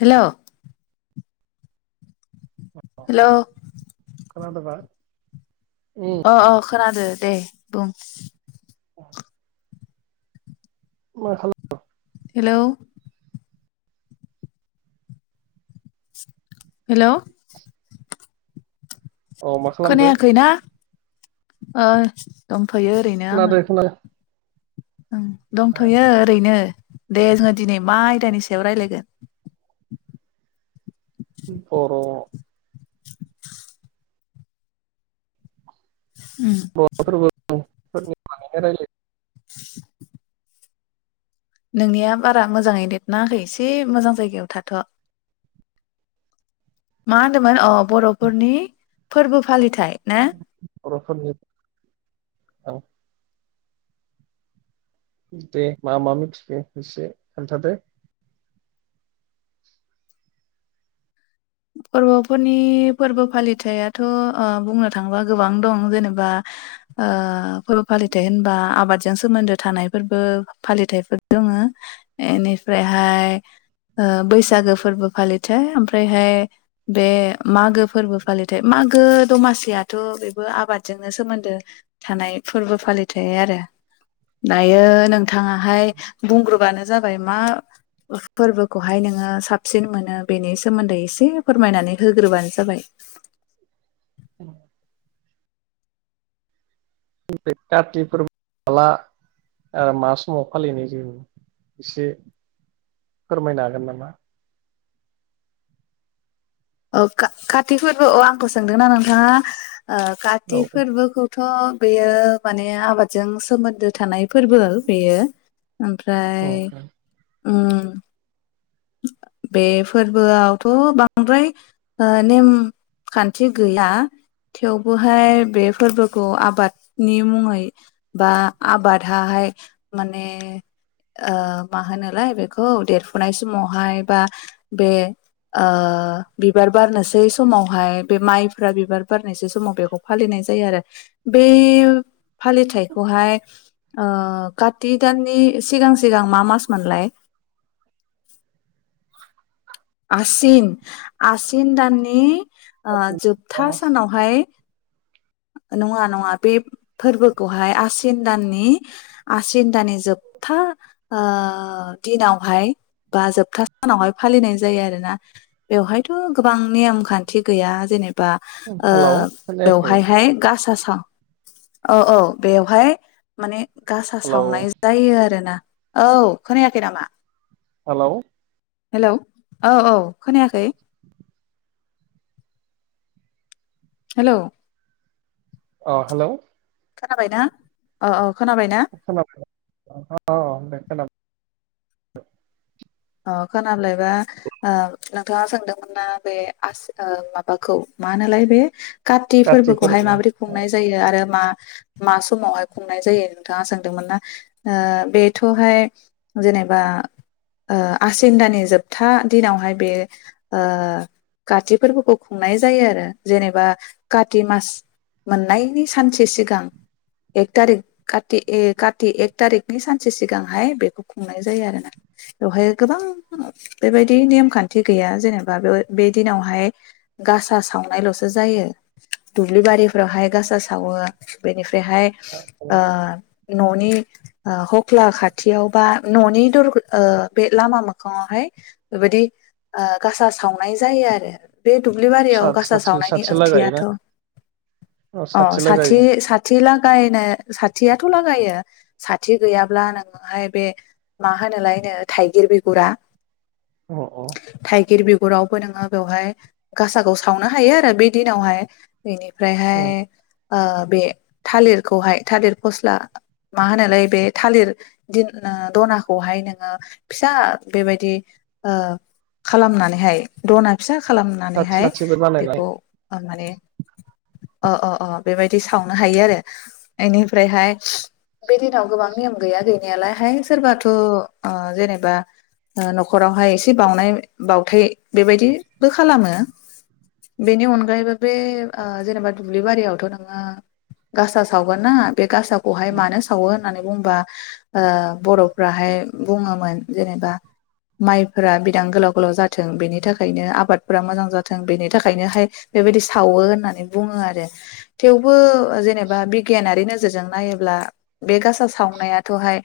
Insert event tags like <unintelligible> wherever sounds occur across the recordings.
Hello अ hello खोनादोबा उम अ अ खोनादो दे बुंं औ मा खालाम हेलौ हेल' औ मा खालामदो खोनायाखैना ओ दं फैयो ओरैनो आङो खोनादो खोनादो ओं ए दंथ'यो ओरैनो दे जोङो दिनै मा आयदानि सायाव रायलायगोन बेनोथ' र उम फोरनि बानायनाय <unintelligible> रायलाय <inaudible> नोंनिया बारा मोजाङै नेट नाङाखै एसे मोजां जायगायाव थाथ' मा होनदोंमोन अ बर'फोरनि फोरबो फालिथा थायना बर'फोरनि‌ औ दे मा मा मिथिखो एसे खोन्थादो बर'फोरनि फोरबो फालिथायाथ' ओ बुंनो थाङोबा गोबां दं जेनेबा ओ फोरबो फालिथाय होनबा आबादजों सोमोन्दो थानाय फोरबो फालिथायफोर दङ एनिफ्रायहाय ओ बैसागो फोरबो फालिथाय ओमफ्रायहाय बे मागो फोरबो फालिथाय मागो दमासियाथ' बेबो आबादजोंनो सोमोन्दो थानाय फोरबो फालिथाय आरो दायो नोंथाङाहाय बुंग्रोबानो जाबाय मा फोरबोखौहाय नोङो साबसिन मोनो बेनि सोमोन्दै एसे फोरमायनानै होग्रोबानो जाबाय <unintelligible> काति फोरबो माला ओ मा समाव फालिनाय जों एसे फोरमायनो हागोन नामा? औ काति फोरबो औ आंखौ सोंदोंना नोंथाङा ओ काति औ फोरबोखौथ' थ' बेयो माने आबादजों सोमोन्दो थानाय फोरबो बेयो औ ओमफ्राय उम बे फोरबोआवथ' बांद्राय ओ नेमखान्थि गैया थेवबोहाय बे फोरबोखौ आबादनि मुङै बा आबादहाहाय माने ओ मा होनोलाय बेखौ देरफुनाय समावहाय बा बे ओ बिबार बारनोसै समावहाय बे माइफ्रा बिबार बारनोसै समाव बेखौ फालिनाय जायो आरो बे फालिथायखौहाय ओ काति दाननि सिगां सिगां मा मास मोनलाय? आसिन आसिन दाननि ओ जोबथा सानावहाय नङा नङा बे फोरबोखौहाय आसिन दाननि आसिन दाननि जोबथा ओ दिनावहाय बा जोबथा सानावहाय फालिनाय जायो आरोना बेवहायथ' गोबां नेम खान्थि गैया जेनेबा बा ओ हेलौ खोनायाखै बेवहाय हाय गासा साव थां औ औ बेवहाय माने गासा हेलौ सावनाय जायो आरोना औ खोनायाखै नामा? हेलौ हेलौ औ औ खोनायाखै हेलौ अ हेलौ खोनाबायना‌? अ अ <unintelligible> <unintelligible> अ खोनाब्लायबा ओ नोंथाङा सोंदोंमोन ना बे आस माबाखौ मा होनोलाय बे काति फोरबोखौहाय माबोरै खुंनाय जायो आरो मा? मा समावहाय खुंनाय जायो नोंथाङा सोंदोंमोन ना ओ बेथ'हाय जेनेबा ओ आसिन दानि जोबथा दिनावहाय बे ओ काति फोरबोखौ खुंनाय जायो आरो जेनेबा काति मास मोननायनि सानसे सिगां एक तारिकत काति एक थारिकनि सानसे सिगांहाय बेखौ खुंनाय जायो आरोना बेवहाय गोबां बेबायदि नेमखान्थि गैया जेनेबा बे दिनावहाय गासा सावनायल'सो जायो दुब्लि बारिफोरावहाय गासा सावो बेनिफ्राय बेहाय ओ न'नि ओ हख्ला खाथियाव बा न'नि दर ओ बे लामा मोखाङावहाय बेबायदि ओ गासा सावनाय जायो आरो बे दुब्लिबारियाव गासा साथि सावनायनि साथि लागायोना ओंथियाथ' औ अ साथि लागायो साथि लागायनो साथियाथ' लागायो साथि गैयाब्ला नोङोहाय बे मा होनो लायनो थाइगिर बिगुरा अ अ। गुरावबो नोङो बेवहाय गासाखौ सावनो हायो आरो बे दिनावहाय बेनि औ फ्रायहाय ओ बे थालिरखौहाय थालिर फस्ला मा होनालाय बे थालिर दिन दनाखौहाय नोङो फिसा बेबायदि ओ खालामनानैहाय दना फिसा साथि खालामनानैहाय साथिबो बानायनाय बेखौ माने अ अ अ बेबायदि सावनो हायो आरो एनिफ्रायहाय बे दिनाव गोबां नियम गैया गैनायालाय हायथ' सोरबाथ' जेने बा न'खरावहाय एसे बावउनाय बावउथाय बेबायदिबो खालामो बेनि अनगायैबो बे ओ जेनेबा दुब्लि बारियावथ' नोङो गासा सावगोन ना बे गासाखौहाय औ मानो सावो? होननानै बुंबा ओ बर'फ्राहाय बुङोमोन। जेनेबा माइफोरा बिदां गोलाव गोलाव जाथों बेनि थाखायनो आबादफोरा मोजां जाथों बेनि थाखायनोहाय बेबायदि सावो होननानै बुङो आरो थेवबो जेनेबा बिगियानारि नोजोरजों नायोब्ला बे गासा सावनायाथ'हाय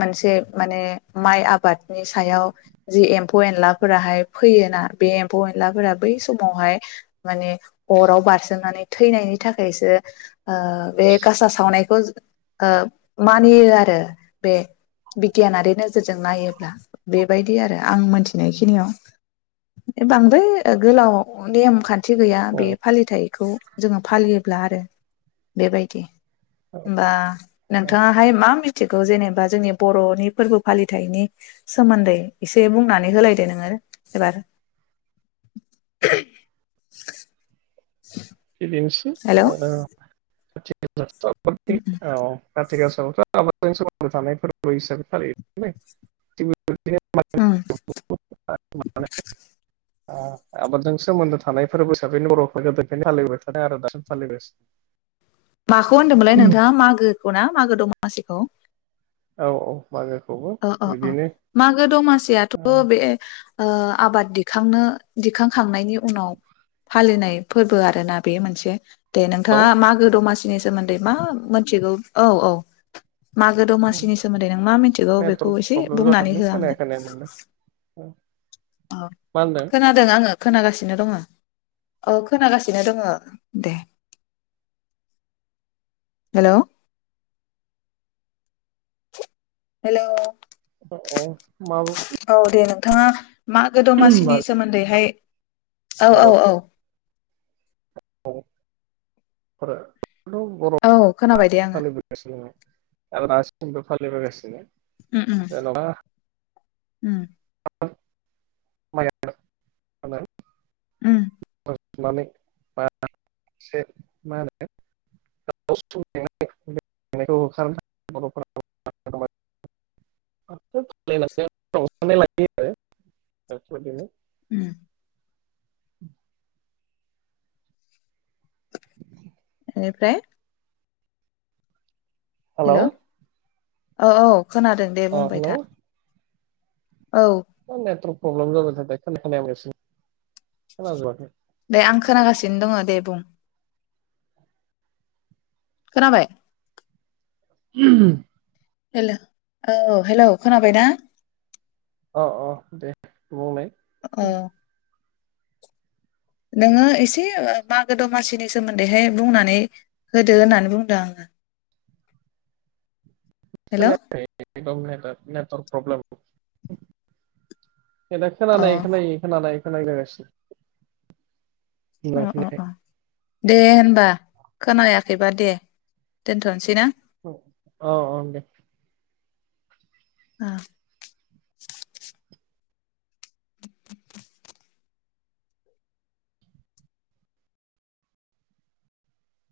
मोनसे माने माइ आ बादनि सायाव जि एम्फौ एनलाफोराहाय फैयोना बे एम्फौ एनलाफोरा बै समावहाय माने अराव बारसोमनानै थैनायनि थाखायसो बे गासा सावनायखौ मानियो आरो बे बिगियानारि नोजोरजों नायो। बेबायदि आरो आं मोनथिनायखिनियाव बांद्राय गोलाव नेम खान्थि खाथि गैया बे औ फालिथाइ बे खौ जोङो फालियोब्ला आरो बे बायदि होनबा औ नोंथाङाहाय मा मिथिगौ जेनेबा जोंनि बर'नि फोरबो फालिथायनि सोमोन्दै एसे बुंनानै होलायदो नोङो एबा <inaudible> बेनोसै ओ। औ <unintelligible> आथिखालावथ' आबादजों सोमोन्दो थानाय फोरबो हिसाबै फालियो। बेबायदिनो उम। आबादजों सोमोन्दो थानायफोर हिसाबै बर'फोर गोदो फालिबाय थानाय आरो दासिम फालिगासिनो माखौ होन्दोंमोनलाय नोंथाङा मागो? खौ ना मागो दं मासिखौ औ औ। मागोखौबो अ अ अ बिदिनो मागो दमासियाथ' बे आबाद दिखांनो दिखांखांनायनि उनाव फालिनाय फोरबो आरो ना बे मोनसे दे औ नोंथाङा मागो दमासि नि सोमोन्दै मा मिथिगौ औ औ। मागो दमासिनि सोमोन्दै नों मा मिन बेखौ नेटवर्क एसे प्रब्लेम बुंनानै हो आंनो औ <inaudible> औ खोनादों आङो खोनागासिनो दङ औ खोनागासिनो दङ दे हेलौ हेलौ अ अ <unintelligible> माब <unintelligible> औ दे नोंथाङा मागो दमासिनि सोमोन्दैहाय औ औ औ हदो <unintelligible> आंथ बर' औ खोनाबाय दे आङो फालिबोगासिनो दङ आरो आथिखालसिमबो फालिबोगासिनो उम उम जेन'बा उम माया <unintelligible> उम मा होनो हो <unintelligible> नायायो आरोदिनो <unintelligible> उम औ <unintelligible> <inaudible> बेनिफ्राय हालौ अ औ खोनादों दे बुंबाय था औ <unintelligible> प्रब्लेम जाबाय थादों <inaudible> खोनायाखै <inaudible> एसे दे आं खोनागासिनो दङ दे बुं खोनाबाय <unintelligible> हेल' औ हेल' खोनाबाय ना अ अ दे बुंलाय औ नोङो एसे ओ मागो दमासिनि सोमोन्दैहाय बुंनानै होदो होननानै बुंदों आङो <unintelligible> हेल' ने नेटर्क प्रब्लेम अ खोनानाय खोनायि खोनानाय <unintelligible> अ अ खोनायाखै अ दे होनबा खोनायाखै बा दे दोनथ'नोसै ना औ औ दे अ